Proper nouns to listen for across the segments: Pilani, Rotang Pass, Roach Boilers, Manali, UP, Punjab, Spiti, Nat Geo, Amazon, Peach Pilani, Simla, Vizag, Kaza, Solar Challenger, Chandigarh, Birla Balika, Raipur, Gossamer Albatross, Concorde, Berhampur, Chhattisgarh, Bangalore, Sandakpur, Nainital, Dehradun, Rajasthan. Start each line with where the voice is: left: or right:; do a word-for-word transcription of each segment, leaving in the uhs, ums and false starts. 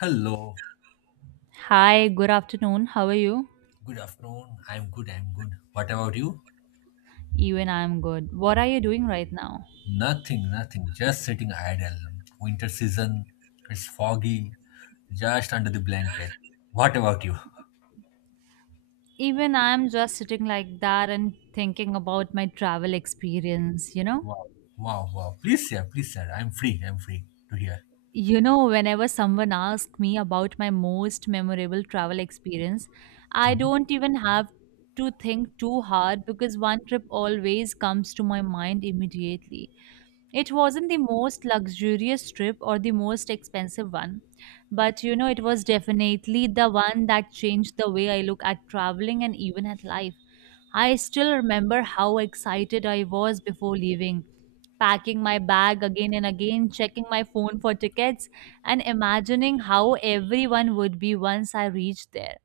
left: Hello,
right: Hi, good afternoon. How are you?
left: good afternoon. I'm good, I'm good. What about you?
right: Even I'm good. What are you doing right now?
left: Nothing, nothing. Just sitting idle. Winter season, it's foggy, just under the blanket. What about you?
right: Even I'm just sitting like that and thinking about my travel experience, you know?
left: Wow, wow, wow. Please, sir, please, sir. I'm free, I'm free to hear.
right: You know, whenever someone asks me about my most memorable travel experience, I don't
left: Mhm.
right: even have to think too hard because one trip always comes to my mind immediately. It wasn't the most luxurious trip or the most expensive one, but you know, it was definitely the one that changed the way I look at traveling and even at life. I still remember how excited I was before leaving, packing my bag again and again, checking my phone for tickets, and imagining how everyone would be once I reached there.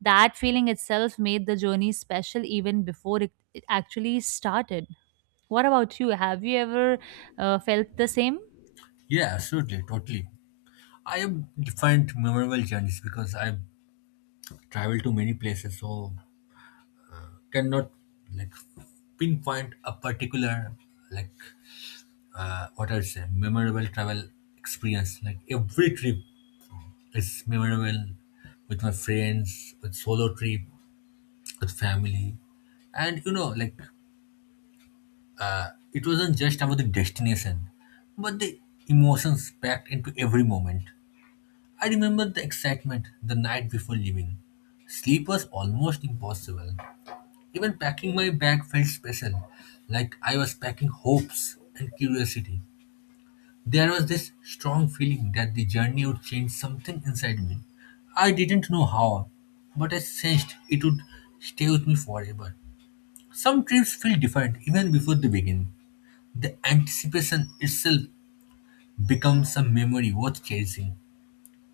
right: That feeling itself made the journey special even before it it actually started. What about you? Have you ever uh, felt the same?
left: Yeah, absolutely, totally. I have different memorable journeys because I've traveled to many places, so cannot like pinpoint a particular, like, uh, what I would say, memorable travel experience. Like every trip is memorable, with my friends, with solo trip, with family, and you know, like uh, it wasn't just about the destination, but the emotions packed into every moment. I remember the excitement the night before leaving. Sleep was almost impossible. Even packing my bag felt special, like I was packing hopes and curiosity. There was this strong feeling that the journey would change something inside me. I didn't know how, but I sensed it would stay with me forever. Some trips feel different even before they begin. The anticipation itself becomes a memory worth chasing.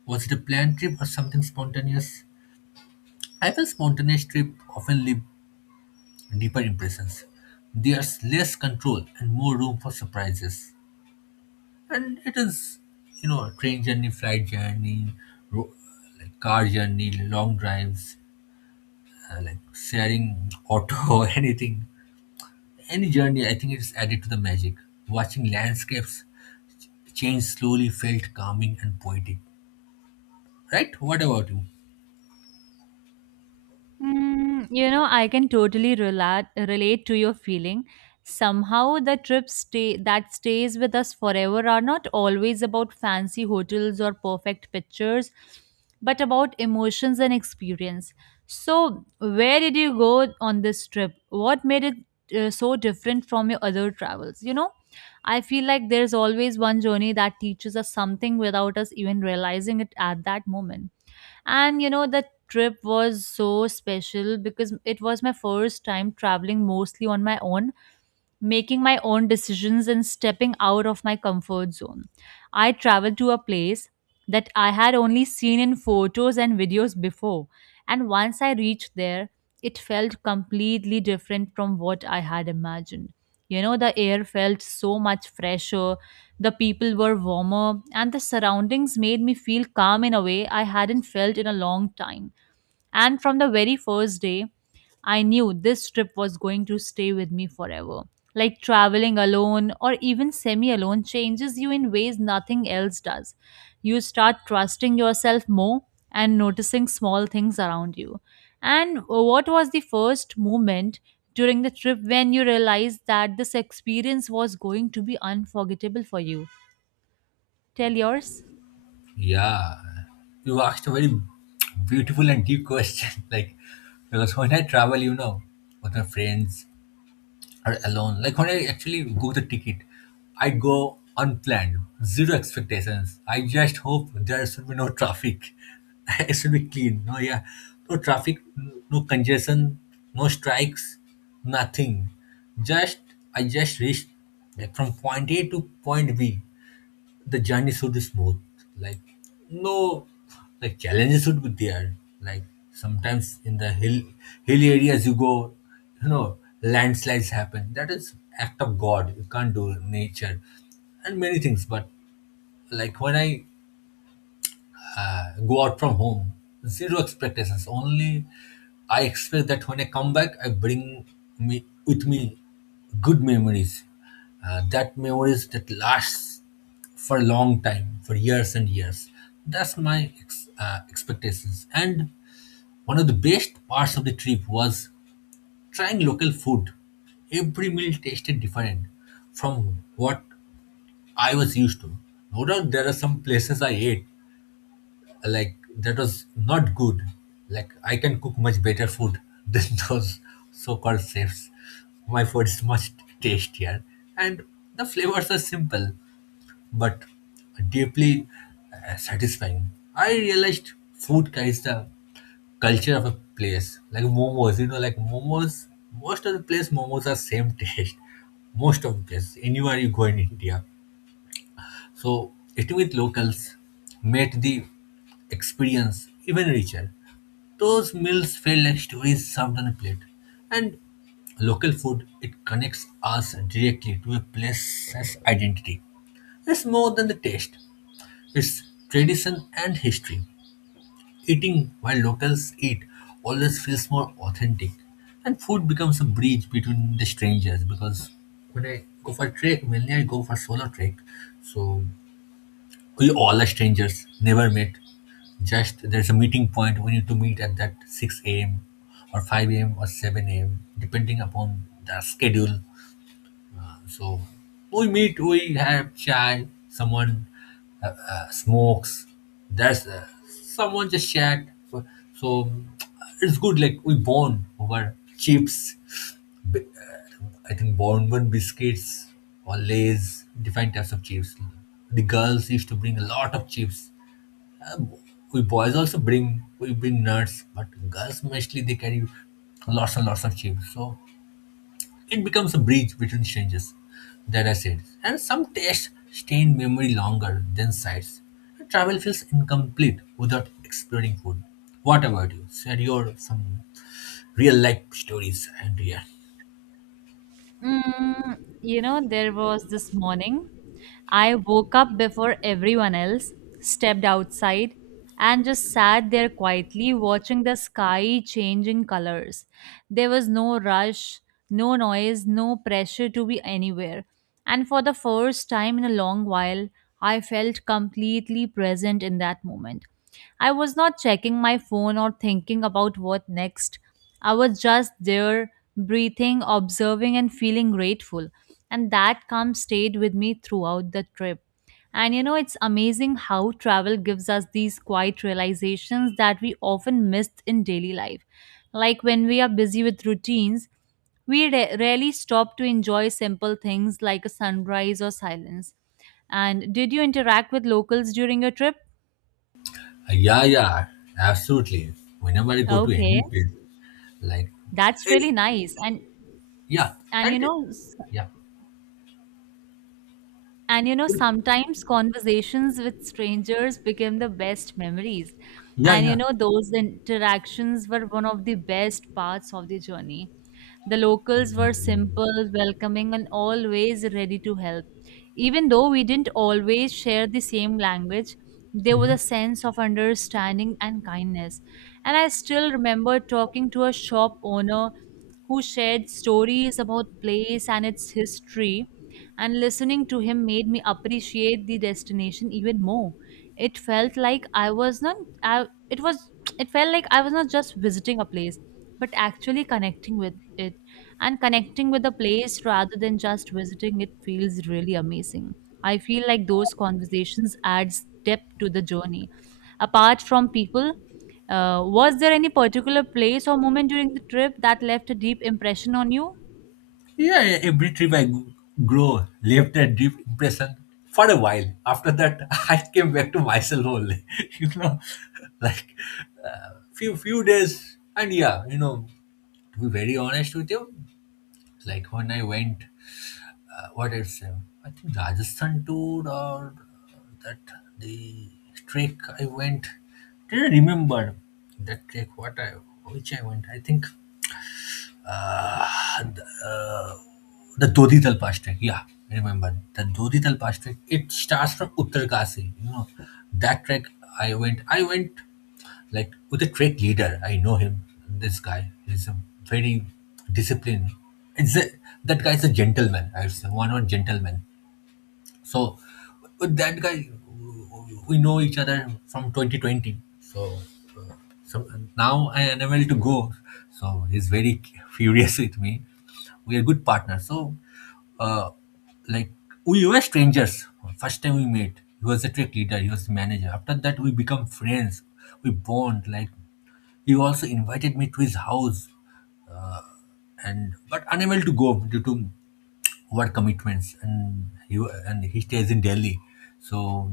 left: Was it a planned trip or something spontaneous? I feel spontaneous trips often leave deeper impressions. There's less control and more room for surprises. And it is, you know, train journey, flight journey, ro- like car journey, long drives, uh, like sharing auto, anything, any journey, I think it's added to the magic. Watching landscapes change slowly felt calming and poetic. Right, what about you?
right: Mm, you know, I can totally relate relate to your feeling. Somehow, the trips stay that stays with us forever are not always about fancy hotels or perfect pictures, but about emotions and experience. So, where did you go on this trip? What made it uh, so different from your other travels? You know, I feel like there's always one journey that teaches us something without us even realizing it at that moment. And you know, the trip was so special because it was my first time traveling mostly on my own, making my own decisions and stepping out of my comfort zone. I traveled to a place that I had only seen in photos and videos before, and once I reached there, it felt completely different from what I had imagined. You know, the air felt so much fresher, the people were warmer, and the surroundings made me feel calm in a way I hadn't felt in a long time. And from the very first day, I knew this trip was going to stay with me forever. Like traveling alone or even semi alone changes you in ways nothing else does. You start trusting yourself more and noticing small things around you. And what was the first moment during the trip when you realized that this experience was going to be unforgettable for you? Tell yours.
left: Yeah, you asked a very beautiful and deep question. Like, because when I travel, you know, with my friends or alone. Like when I actually go the ticket, I go unplanned, zero expectations. I just hope there should be no traffic. It should be clean. No, yeah, no traffic, no congestion, no strikes, nothing. Just I just reached, like, from point A to point B the journey should be smooth. Like no, like, challenges should be there. Like sometimes in the hill hilly areas you go, you know, landslides happen. That is act of God. You can't do nature and many things. But like when I go out from home, zero expectations. Only I expect that when I come back, I bring me with me good memories. Uh, that memories that lasts for a long time, for years and years. That's my ex- uh, expectations. And one of the best parts of the trip was trying local food. Every meal tasted different from what I was used to. No doubt there are some places I ate like that was not good, like I can cook much better food than those so-called chefs. My food is much tastier, and the flavors are simple but deeply, uh, satisfying. I realized food carries the culture of a place, like momos, you know, like momos, most of the place momos are same taste. Most of the place anywhere you go in India, so eating with locals made the experience even richer. Those meals felt like stories served on a plate. And local food, it connects us directly to a place's identity. It's more than the taste, it's tradition and history. Eating while locals eat always feels more authentic. And food becomes a bridge between the strangers because when I go for trek, mainly I go for solo trek. So we all are strangers, never met. Just there's a meeting point. We need to meet at that six a m or five a m or seven a m depending upon the schedule. So we meet, we have chai, someone uh, uh, smokes, there's uh, someone just chat. So, so it's good, like we bond over chips. I think Bonbon biscuits or Lays, different types of chips. The girls used to bring a lot of chips. We boys also bring, we bring nuts, but girls mostly they carry lots and lots of chips. So it becomes a bridge between strangers, that I said. And some tastes stay in memory longer than sights. Travel feels incomplete without exploring food. What about you? Share your some real life stories and yeah.
right: Mm, you know, there was this morning. I woke up before everyone else, stepped outside, and just sat there quietly watching the sky changing colors. There was no rush, no noise, no pressure to be anywhere. And for the first time in a long while, I felt completely present in that moment. I was not checking my phone or thinking about what next. I was just there, breathing, observing, and feeling grateful. And that calm stayed with me throughout the trip. And you know, it's amazing how travel gives us these quiet realizations that we often miss in daily life. Like when we are busy with routines, we ra- rarely stop to enjoy simple things like a sunrise or silence. And did you interact with locals during your trip?
left: Yeah, yeah, absolutely. Whenever I go to any
right: Okay,
left: place, like,
right: that's
left: eh,
right: really nice. And
left: yeah,
right: and
left: and
right: you know,
left: yeah,
right: and you know, sometimes conversations with strangers became the best memories.
left: yeah,
right: And you
left: yeah.
right: know, those interactions were one of the best parts of the journey. The locals were simple, welcoming, and always ready to help. Even though we didn't always share the same language, there was a
left: Hmm.
right: sense of understanding and kindness. And I still remember talking to a shop owner who shared stories about place and its history, and listening to him made me appreciate the destination even more. It felt like I was not I, it was It felt like I was not just visiting a place but actually connecting with it, and connecting with a place rather than just visiting it feels really amazing. I feel like those conversations adds depth to the journey. Apart from people, uh, was there any particular place or moment during the trip that left a deep impression on you?
left: Yeah, yeah, every trip I g- grow left a deep impression for a while. After that, I came back to myself only. You know, like, uh, few few days, and yeah, you know, to be very honest with you, like when I went, uh, what is uh, I think Rajasthan tour, or that, the trek I went. Did I remember that trek? What I which I went? I think, uh, th- uh, the Dodi Dal, yeah, I remember. The Dodi Dal, it starts from Uttarkasi. You know, that trek I went, I went like with a trek leader. I know him, this guy. Is a very disciplined. It's a, that guy's a gentleman, I would say, one or gentleman. So with that guy, we know each other from twenty twenty. So, uh, so now I am unable to go. So he's very furious with me. We are good partners. So, uh, like we were strangers first time we met. He was a tech leader. He was the manager. After that, we become friends. We bond like he also invited me to his house and but unable to go due to work commitments, and he wa- and he stays in Delhi. So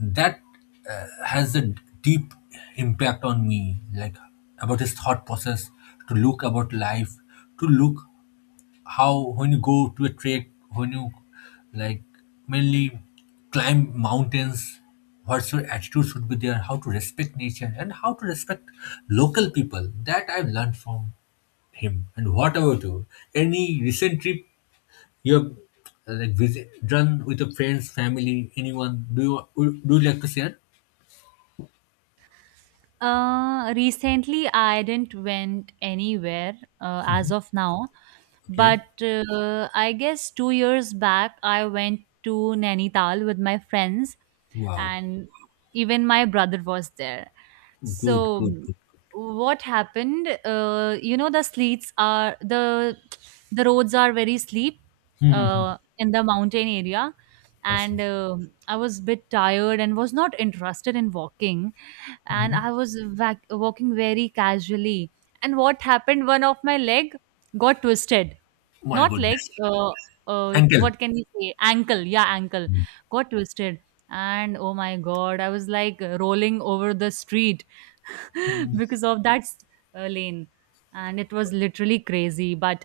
left: that uh, has a d- deep impact on me, like about his thought process, to look about life, to look how when you go to a trek, when you, like, mainly climb mountains, what's your attitude should be there, how to respect nature and how to respect local people. That I've learned from him. And what about you, any recent trip you have, uh, like, visit done with your friends, family, anyone? Do you would- do you like to share?
right: Uh, recently, I didn't went anywhere uh,
left: Mhm.
right: as of now,
left: Okay.
right: but uh, I guess two years back, I went to Nainital with my friends,
left: Wow.
right: and even my brother was there.
left: Good.
right: So,
left: Good. Good. Good.
right: what happened? Uh, you know, the sleets are the the roads are very steep
left: Mm-hmm.
right: uh, in the mountain area, and uh, I was a bit tired and was not interested in walking, and
left: Hmm.
right: I was vac- walking very casually. And what happened? One of my leg got twisted,
left: My
right: not like,
left: goodness,
right: uh, uh,
left: uncle.
right: what can we say? Ankle. Yeah, ankle. Got twisted. And oh my God, I was like rolling over the street because of that uh, lane. And it was literally crazy. But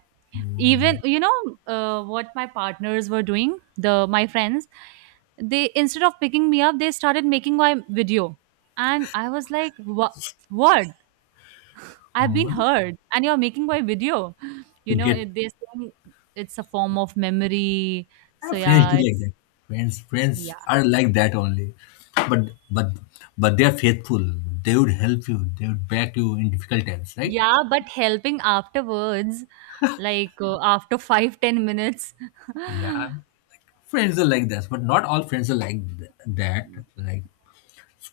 right: even, you know, uh, what my partners were doing, the my friends, they instead of picking me up, they started making my video. And I was like, what? What? I've been
left: Mhm.
right: heard, and you're making my video.
left: To
right: You know,
left: get,
right: it, they're saying it's a form of memory.
left: uh,
right: So
left: friends
right: yeah,
left: do like
right: it's
left: that. Friends, friends
right: yeah,
left: are like that only. But but but they are faithful. They would help you. They would back you in difficult times, right?
right: yeah. But helping afterwards, like uh, after five ten minutes.
left: Yeah, friends are like that, but not all friends are like th- that. Like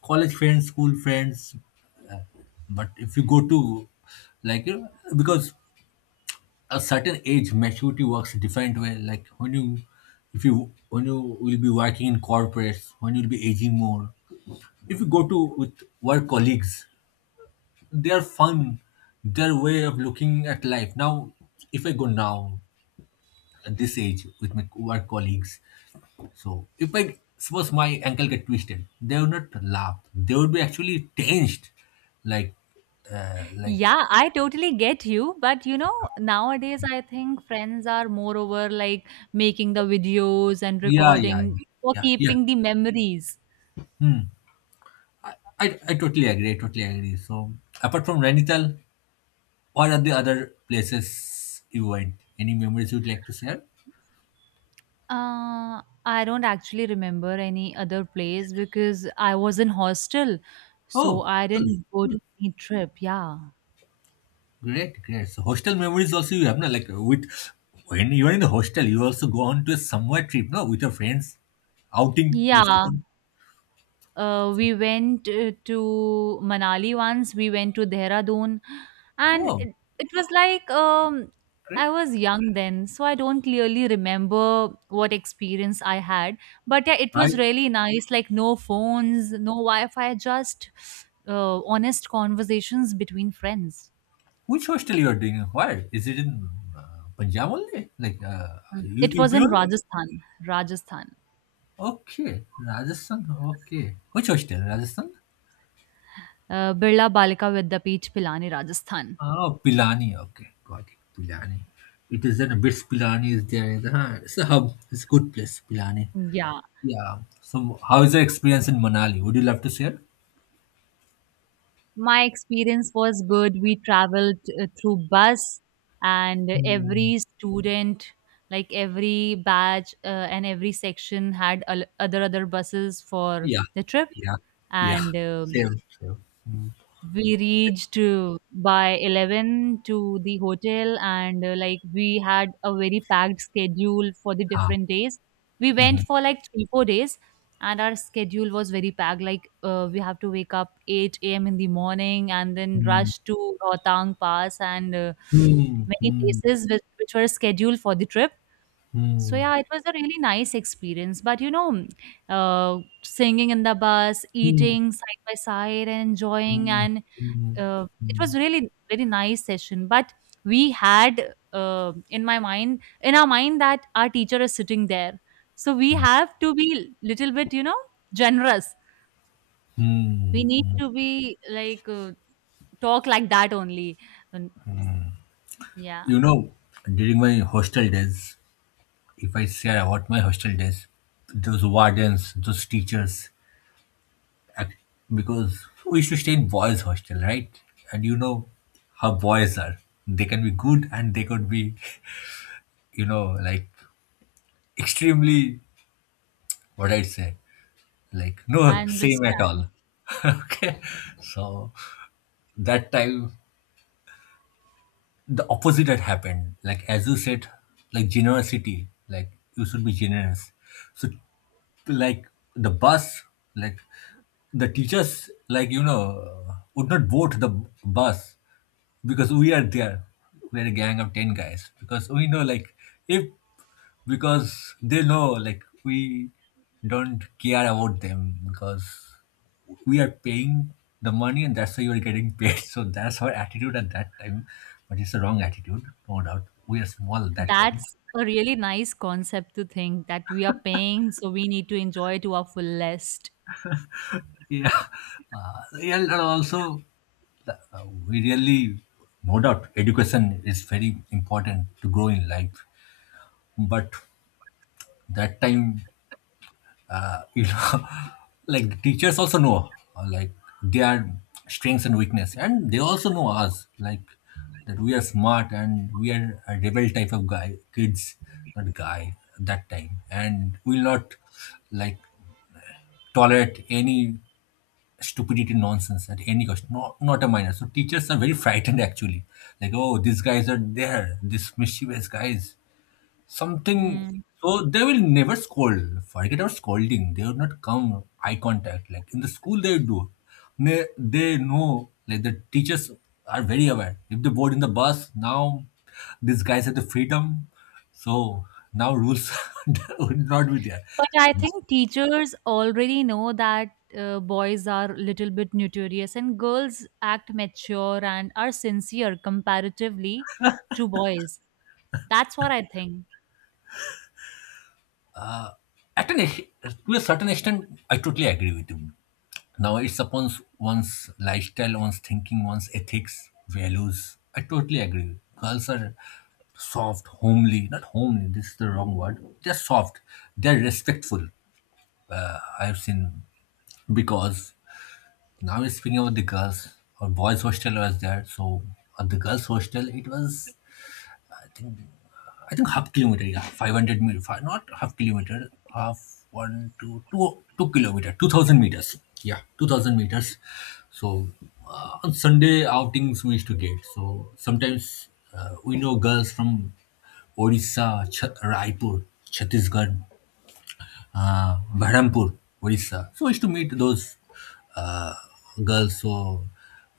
left: college friends, school friends. But if you go to, like, you know, because a certain age maturity works a different way. Like when you, if you when you will be working in corporates, when you'll be aging more. If you go to with work colleagues, their fun, their way of looking at life. Now if I go now at this age with my work colleagues, so if I suppose my ankle get twisted, they would not laugh. They would be actually tensed, like, uh, like,
right: Yeah, I totally get you. But you know, nowadays I think friends are more over like making the videos and
left: yeah, yeah,
right: recording
left: yeah,
right: for
left: yeah. Yeah.
right: keeping the memories.
left: I, I totally agree. I totally agree. So apart from Renital, what are the other places you went? Any memories you'd like to share?
right: Uh, I don't actually remember any other place because I was in hostel, so
left: Oh,
right: I
left: cool.
right: didn't go to any trip. Yeah.
left: Great, great. So hostel memories also you have, no? Like with when you're in the hostel, you also go on to a somewhere trip, no, with your friends. Outing you used to
right: Yeah,
left: go.
right: uh, we went uh, to Manali once, we went to Dehradun, and
left: Oh,
right: it, it was like um, I
left: great.
right: was young then, so I don't clearly remember what experience I had. But yeah, it
left: I.
right: was really nice, like no phones, no Wi-Fi, just uh, honest conversations between friends.
left: Which hostel you are doing? Where? Is it in, uh, Punjab only? Like, uh,
right: Mm, it
left: U- UP
right: was in
left: only?
right: Rajasthan, Rajasthan.
left: Okay, Rajasthan. Okay, which hostel? Rajasthan?
right: Uh, Birla Balika with the Peach Pilani, Rajasthan.
left: Oh, Pilani. Okay, got it. Pilani. It is in a bit. Pilani is there. In the, huh, it's a hub. It's a good place. Pilani.
right: Yeah,
left: Yeah. So, how is your experience in Manali? Would you love to share?
right: my experience was good. We traveled uh, through bus, and
left: Mm,
right: every student, like every batch uh, and every section, had al- other other buses for
left: yeah.
right: the trip.
left: Yeah. Yeah.
right: And uh,
left: Same. Same. Mm.
right: we reached uh, by eleven to the hotel, and uh, like we had a very packed schedule for the
left: Ah.
right: different days. We went
left: Mm-hmm.
right: for like three four days, and our schedule was very packed, like uh, we have to wake up eight a.m. in the morning and then rush to rotang pass and uh,
left: Mm.
right: many
left: Mm.
right: places which, which were scheduled for the trip. So
left: Mm.
right: yeah, it was a really nice experience. But you know, uh, singing in the bus,
left: Mm.
right: eating side by side, and enjoying,
left: Mm,
right: and
left: mm,
right: uh, it
left: mm,
right: was really very nice session. But we had, uh, in my mind in our mind that our teacher is sitting there, so we
left: mm,
right: have to be little bit, you know, generous.
left: mm,
right: We need
left: mm.
right: to be like, uh, talk like that only. And yeah,
left: You know, during my hostel days, if I share about my hostel days, those wardens, those teachers, ac- because we used to stay in boys' hostel, right? And you know how boys are. They can be good and they could be, you know, like extremely, what I'd say, like
right: I
left: no same at all.
right: understand.
left: Okay. So that time the opposite had happened. Like as you said, like generosity, like you should be generous. So like the bus, like the teachers, like you know, would not vote the bus, because we are there, we're a gang of ten guys, because we know like, if, because they know like we don't care about them, because we are paying the money and that's why you're getting paid. So that's our attitude at that time, but it's a wrong attitude. No doubt we are small at that time.
right: That's a really nice concept to think that we are paying so we need to enjoy to our fullest.
left: Yeah. Uh, yeah, and also, uh, we really, no doubt education is very important to grow in life. But that time, uh, you know like the teachers also know, uh, like their strengths and weakness, and they also know us, like, that we are smart and we are a rebel type of guy, kids, not guy, that time, and will not like tolerate any stupidity, nonsense, at any cost, no, not a minor. So teachers are very frightened actually, like, oh, these guys are there, these mischievous guys, something.
right: Hmm.
left: So they will never scold. Forget about scolding, they will not come eye contact like in the school they do. They, they know, like, the teachers are very aware, if they board in the bus now, these guys have the freedom. So now rules would not be there.
right: But I think teachers already know that uh, boys are little bit notorious and girls act mature and are sincere comparatively to boys. That's what I think.
left: At an, ex- to a certain extent, I totally agree with you. Now it's upon one's lifestyle, one's thinking, one's ethics, values. I totally agree. Girls are soft, homely, not homely, this is the wrong word. They're soft, they're respectful. Uh, I've seen, because now we're speaking about the girls, or boys hostel was there. So at the girls hostel, it was I think half kilometer, yeah, five hundred meter, five, not half kilometer, half one, two, two, two kilometer, two thousand meters. Yeah, two thousand meters. So uh, on Sunday outings we used to get. So sometimes, uh, we know girls from Odisha, Ch- Raipur, Chhattisgarh, uh, Berhampur, Orissa. So I used to meet those uh, girls. So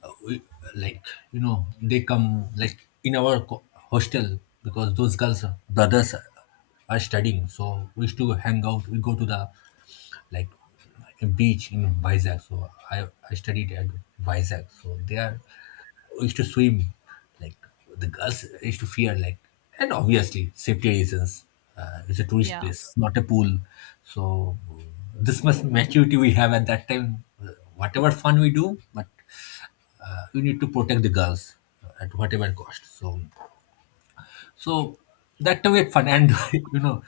left: uh, we, like you know, they come like in our co- hostel, because those girls brothers are studying. So we used to hang out. We go to the like a beach in Vizag. So I, I studied at Vizag. So there we used to swim. Like, the girls used to fear, like, and obviously safety reasons. Uh, it's a tourist
right: Yeah.
left: place, not a pool. So this much maturity we have at that time. Whatever fun we do, but uh, we need to protect the girls at whatever cost. So, so that time we had fun, and you know,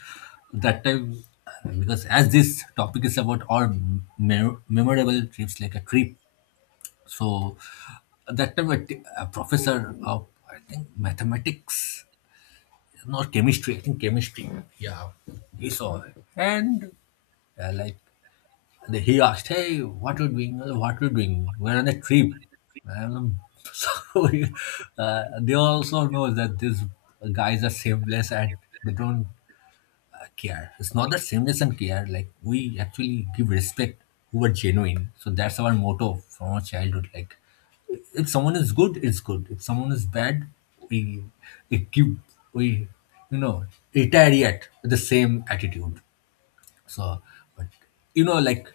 left: that time, because as this topic is about our me- memorable trips, like a trip. So that time a, t- a professor of I think mathematics, not chemistry. I think chemistry. Yeah, he saw it, and uh, like, and he asked, "Hey, what are you doing? Uh, What are you doing? We're on a trip." And um, so uh, they also know that these guys are shameless and they don't care. It's not that shameless and care. Like, we actually give respect who are genuine. So that's our motto from our childhood. Like, if someone is good, it's good. If someone is bad, we we give we you know retaliate with the same attitude. So, but you know, like,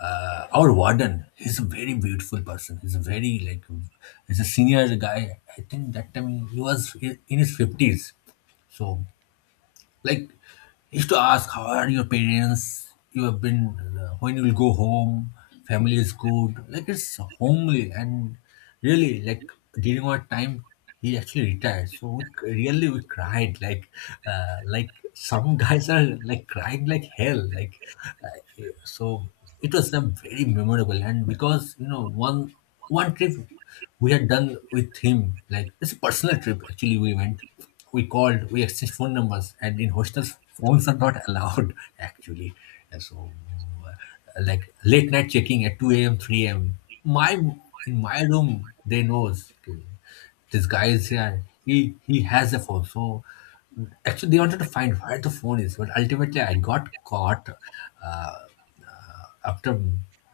left: uh, our warden, he's a very beautiful person. He's a very like, he's a senior guy. I think that time he was in in his fifties. So, like, I used to ask, how are your parents? You have been, uh, when you will go home? Family is good. Like, it's homely. And really, like, during our time, he actually retired. So, we, c- really, we cried. Like, uh, like some guys are like crying like hell. Like, uh, so it was a very memorable. And because, you know, one, one trip we had done with him, like, it's a personal trip actually, we went, we called, we exchanged phone numbers, and in hostels, phones are not allowed actually. And so, uh, like late night checking at two a m, three a m. My, in my room, they knows, okay, this guy is here. He he has a phone, so actually they wanted to find where the phone is, but ultimately I got caught. Uh, after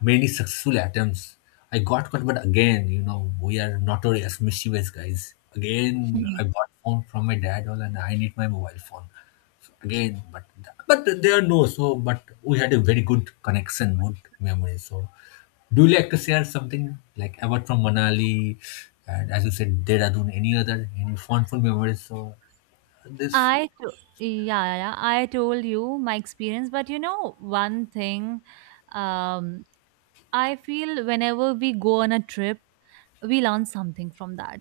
left: many successful attempts, I got caught, but again, you know, we are notorious, mischievous guys. Again, I
right: Hmm.
left: bought phone from my dad, all, and I need my mobile phone. So again, but but there are no so. But we had a very good connection, good memory. So, do you like to share something like about from Manali, and as you said, Dehradun, any other any fondful memories? So this
right: I to- yeah, yeah, I told you my experience, but you know one thing, um, I feel whenever we go on a trip, we learn something from that.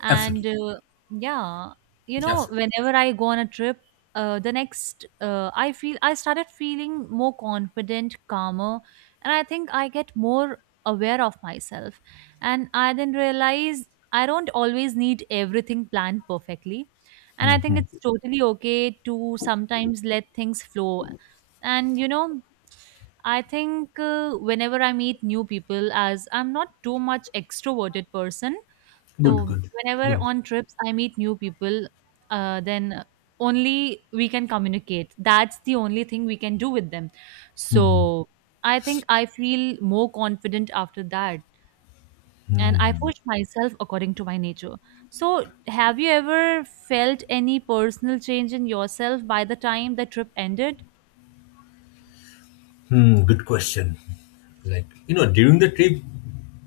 right: And
left: absolutely.
right: uh, yeah, you know,
left: Yes.
right: whenever I go on a trip, uh, the next, uh, I feel I started feeling more confident, calmer, and I think I get more aware of myself. And I then realize I don't always need everything planned perfectly. And I think it's
left: Hmm,
right: totally okay to sometimes let things flow. And you know, I think uh, whenever I meet new people, as I'm not too much extroverted person,
left: good,
right: so
left: good,
right: whenever
left: good.
right: on trips I meet new people, uh, then only we can communicate. That's the only thing we can do with them.
left: Mm-hmm.
right: So I think I feel more confident after that, and I push myself according to my nature. So have you ever felt any personal change in yourself by the time the trip ended?
left: Hmm, good question. Like, you know, during the trip,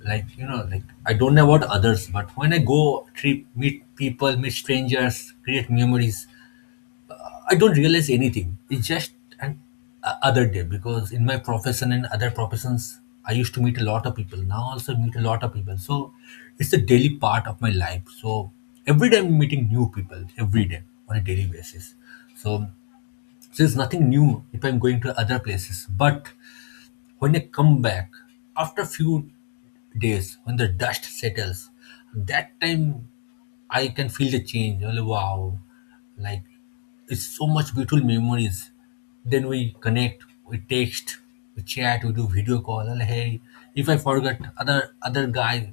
left: like, you know, like, I don't know about others, but when I go trip, meet people, meet strangers, create memories, I don't realize anything. It's just an a- other day, because in my profession and other professions, I used to meet a lot of people. Now also meet a lot of people. So it's a daily part of my life. So every day I'm meeting new people every day on a daily basis. So, so it's nothing new if I'm going to other places, but when I come back, after a few days, when the dust settles, that time I can feel the change. Like, wow, like, it's so much beautiful memories. Then we connect, we text, we chat, we do video call. Like, hey, if I forgot, other other guy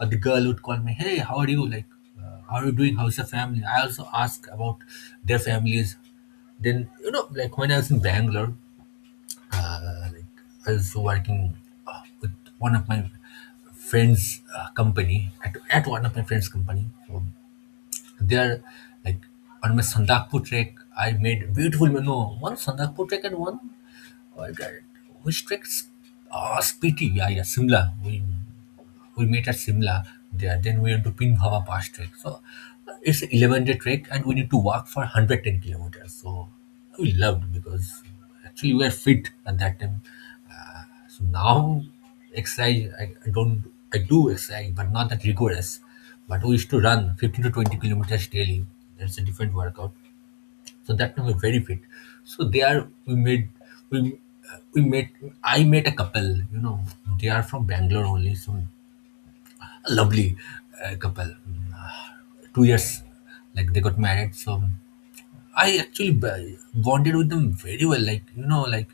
left: or the girl would call me. Hey, how are you? Like, uh, how are you doing? How's your family? I also ask about their families. Then you know, like, when I was in Bangalore, uh, like I was working, uh, with one of my friends' uh, company at, at one of my friends' company. So there, like, on my Sandakpur trek, I made beautiful, no, one Sandakpur trek and one uh, which treks, Uh, Spiti, yeah, yeah, Simla. We we met at Simla there. Then we went to Pinbhava Pass trek. So uh, it's an eleven day trek and we need to walk for one hundred ten kilometers. So we loved because actually we were fit at that time. So now exercise, I, I don't, I do exercise, but not that rigorous. But we used to run fifteen to twenty kilometers daily. That's a different workout. So that time we're very fit. So there we made, we, uh, we met, I met a couple, you know, they are from Bangalore only. So a lovely uh, couple. Mm, uh, Two years, like, they got married. So I actually b- bonded with them very well. Like, you know, like,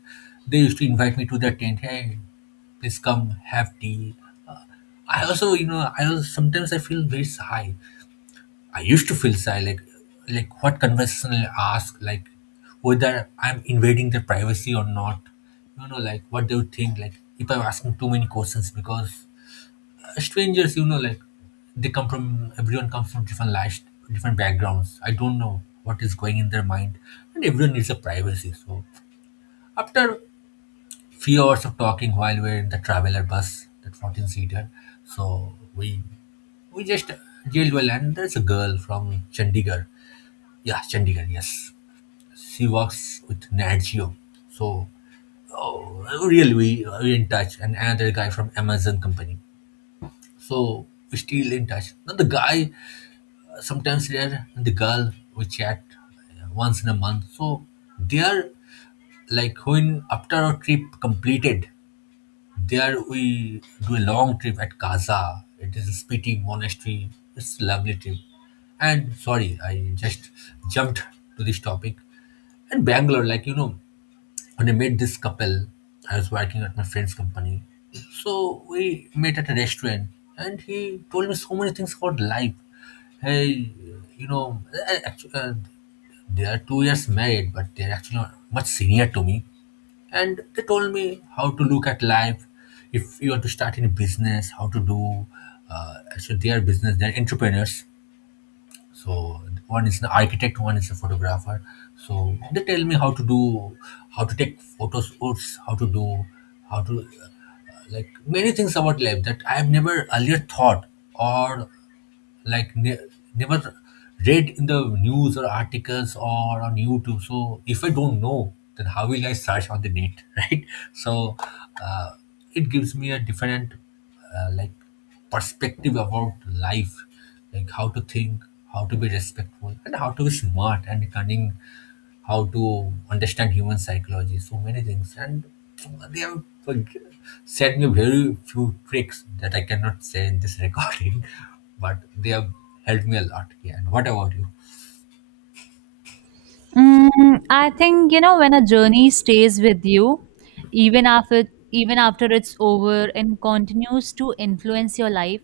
left: they used to invite me to their tent. Hey, please come have tea. Uh, I also, you know, I also sometimes I feel very shy. I used to feel shy, like, like what conversation I ask, like, whether I'm invading their privacy or not. You know, like, what they would think, like, if I'm asking too many questions, because strangers, you know, like, they come from, everyone comes from different lives, different backgrounds. I don't know what is going in their mind, and everyone needs a privacy. So after few hours of talking while we're in the traveler bus, that fourteen seater, so we we just jailed well, and there's a girl from Chandigarh. Yeah, Chandigarh. Yes, she works with Nat Geo. So, oh, really, we we in touch, and another guy from Amazon company. So we still in touch. Now the guy sometimes they're the girl we chat, uh, once in a month, so they are like, when after our trip completed, there we do a long trip at Kaza. It is a Spiti monastery. It's a lovely trip. And sorry, I just jumped to this topic. And Bangalore, like, you know, when I met this couple, I was working at my friend's company. So we met at a restaurant and he told me so many things about life. Hey, you know, actually, uh, they are two years married, but they're actually much senior to me. And they told me how to look at life, if you want to start any business, how to do, uh, so they are business, they're entrepreneurs. So one is an architect, one is a photographer. So they tell me how to do, how to take photos shoots, how to do, how to, uh, like, many things about life that I have never earlier thought, or like ne- never read in the news or articles or on YouTube. So if I don't know, then how will I search on the net? Right. So uh, it gives me a different uh, like perspective about life, like, how to think, how to be respectful, and how to be smart and cunning, how to understand human psychology, so many things. And they have, like, said me very few tricks that I cannot say in this recording, but they have helped me a lot. Yeah. And what about you?
right: Mm, I think you know when a journey stays with you, even after even after it's over and continues to influence your life,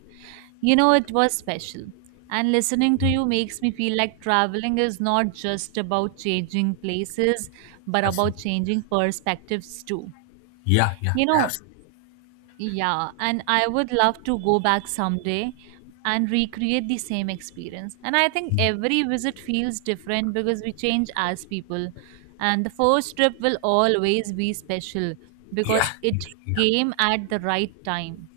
right: you know it was special. And listening to you makes me feel like traveling is not just about changing places, but about
left: Absolutely.
right: changing perspectives too.
left: Yeah. Yeah.
right: You know,
left: Absolutely.
right: yeah, and I would love to go back someday and recreate the same experience. And I think every visit feels different because we change as people. And the first trip will always be special
left: Yeah.
right: because it
left: Yeah. Yeah.
right: came at the right time.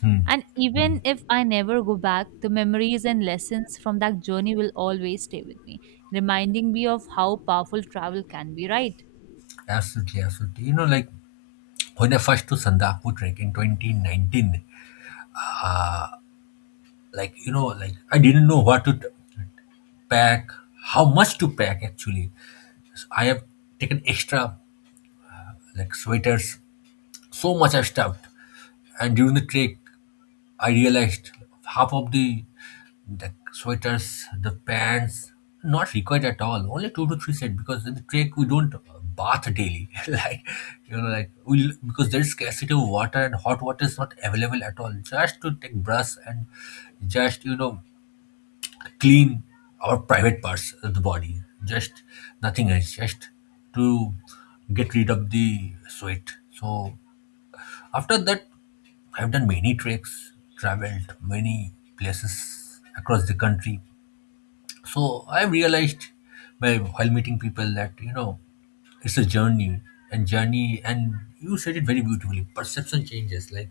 left: Hmm.
right: And even if I never go back, the memories and lessons from that journey will always stay with me, reminding me of how powerful travel can be, right?
left: Absolutely, absolutely. You know, like, when I first to Sandakpur trek in twenty nineteen, like, you know, like, I didn't know what to t- pack, how much to pack actually. So I have taken extra like sweaters, so much I stuffed. And during the trek I realized half of the the sweaters, the pants, not required at all, only two to three set, because in the trek we don't bath daily. Like, you know, like, we, because there is scarcity of water and hot water is not available at all, just to take brush and, just you know, clean our private parts of the body, just nothing else, just to get rid of the sweat. So after that, I've done many treks, traveled many places across the country. So I've realized by while meeting people that, you know, it's a journey, and journey, and you said it very beautifully. Perception changes, like,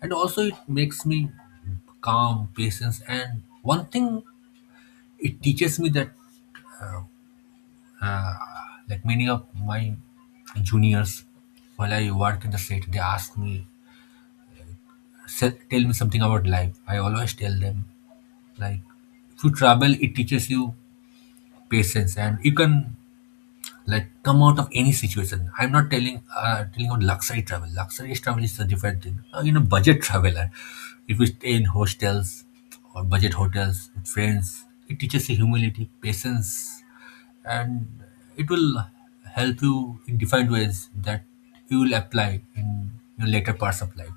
left: and also it makes me calm, patience, and one thing it teaches me that, like, many of my juniors, while I work in the set, they ask me, "Se- tell me something about life." I always tell them, like, if you travel, it teaches you patience and you can like come out of any situation. I'm not telling, uh, telling about luxury travel. Luxury travel is a different thing. Uh, you know, budget traveler. If you stay in hostels or budget hotels with friends, it teaches you humility, patience, and it will help you in different ways that you will apply in your later parts of life.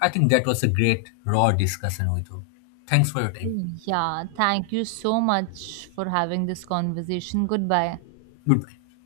left: I think that was a great raw discussion with you. Thanks for your time.
right: Yeah, thank you so much for having this conversation. Goodbye.
left: Goodbye.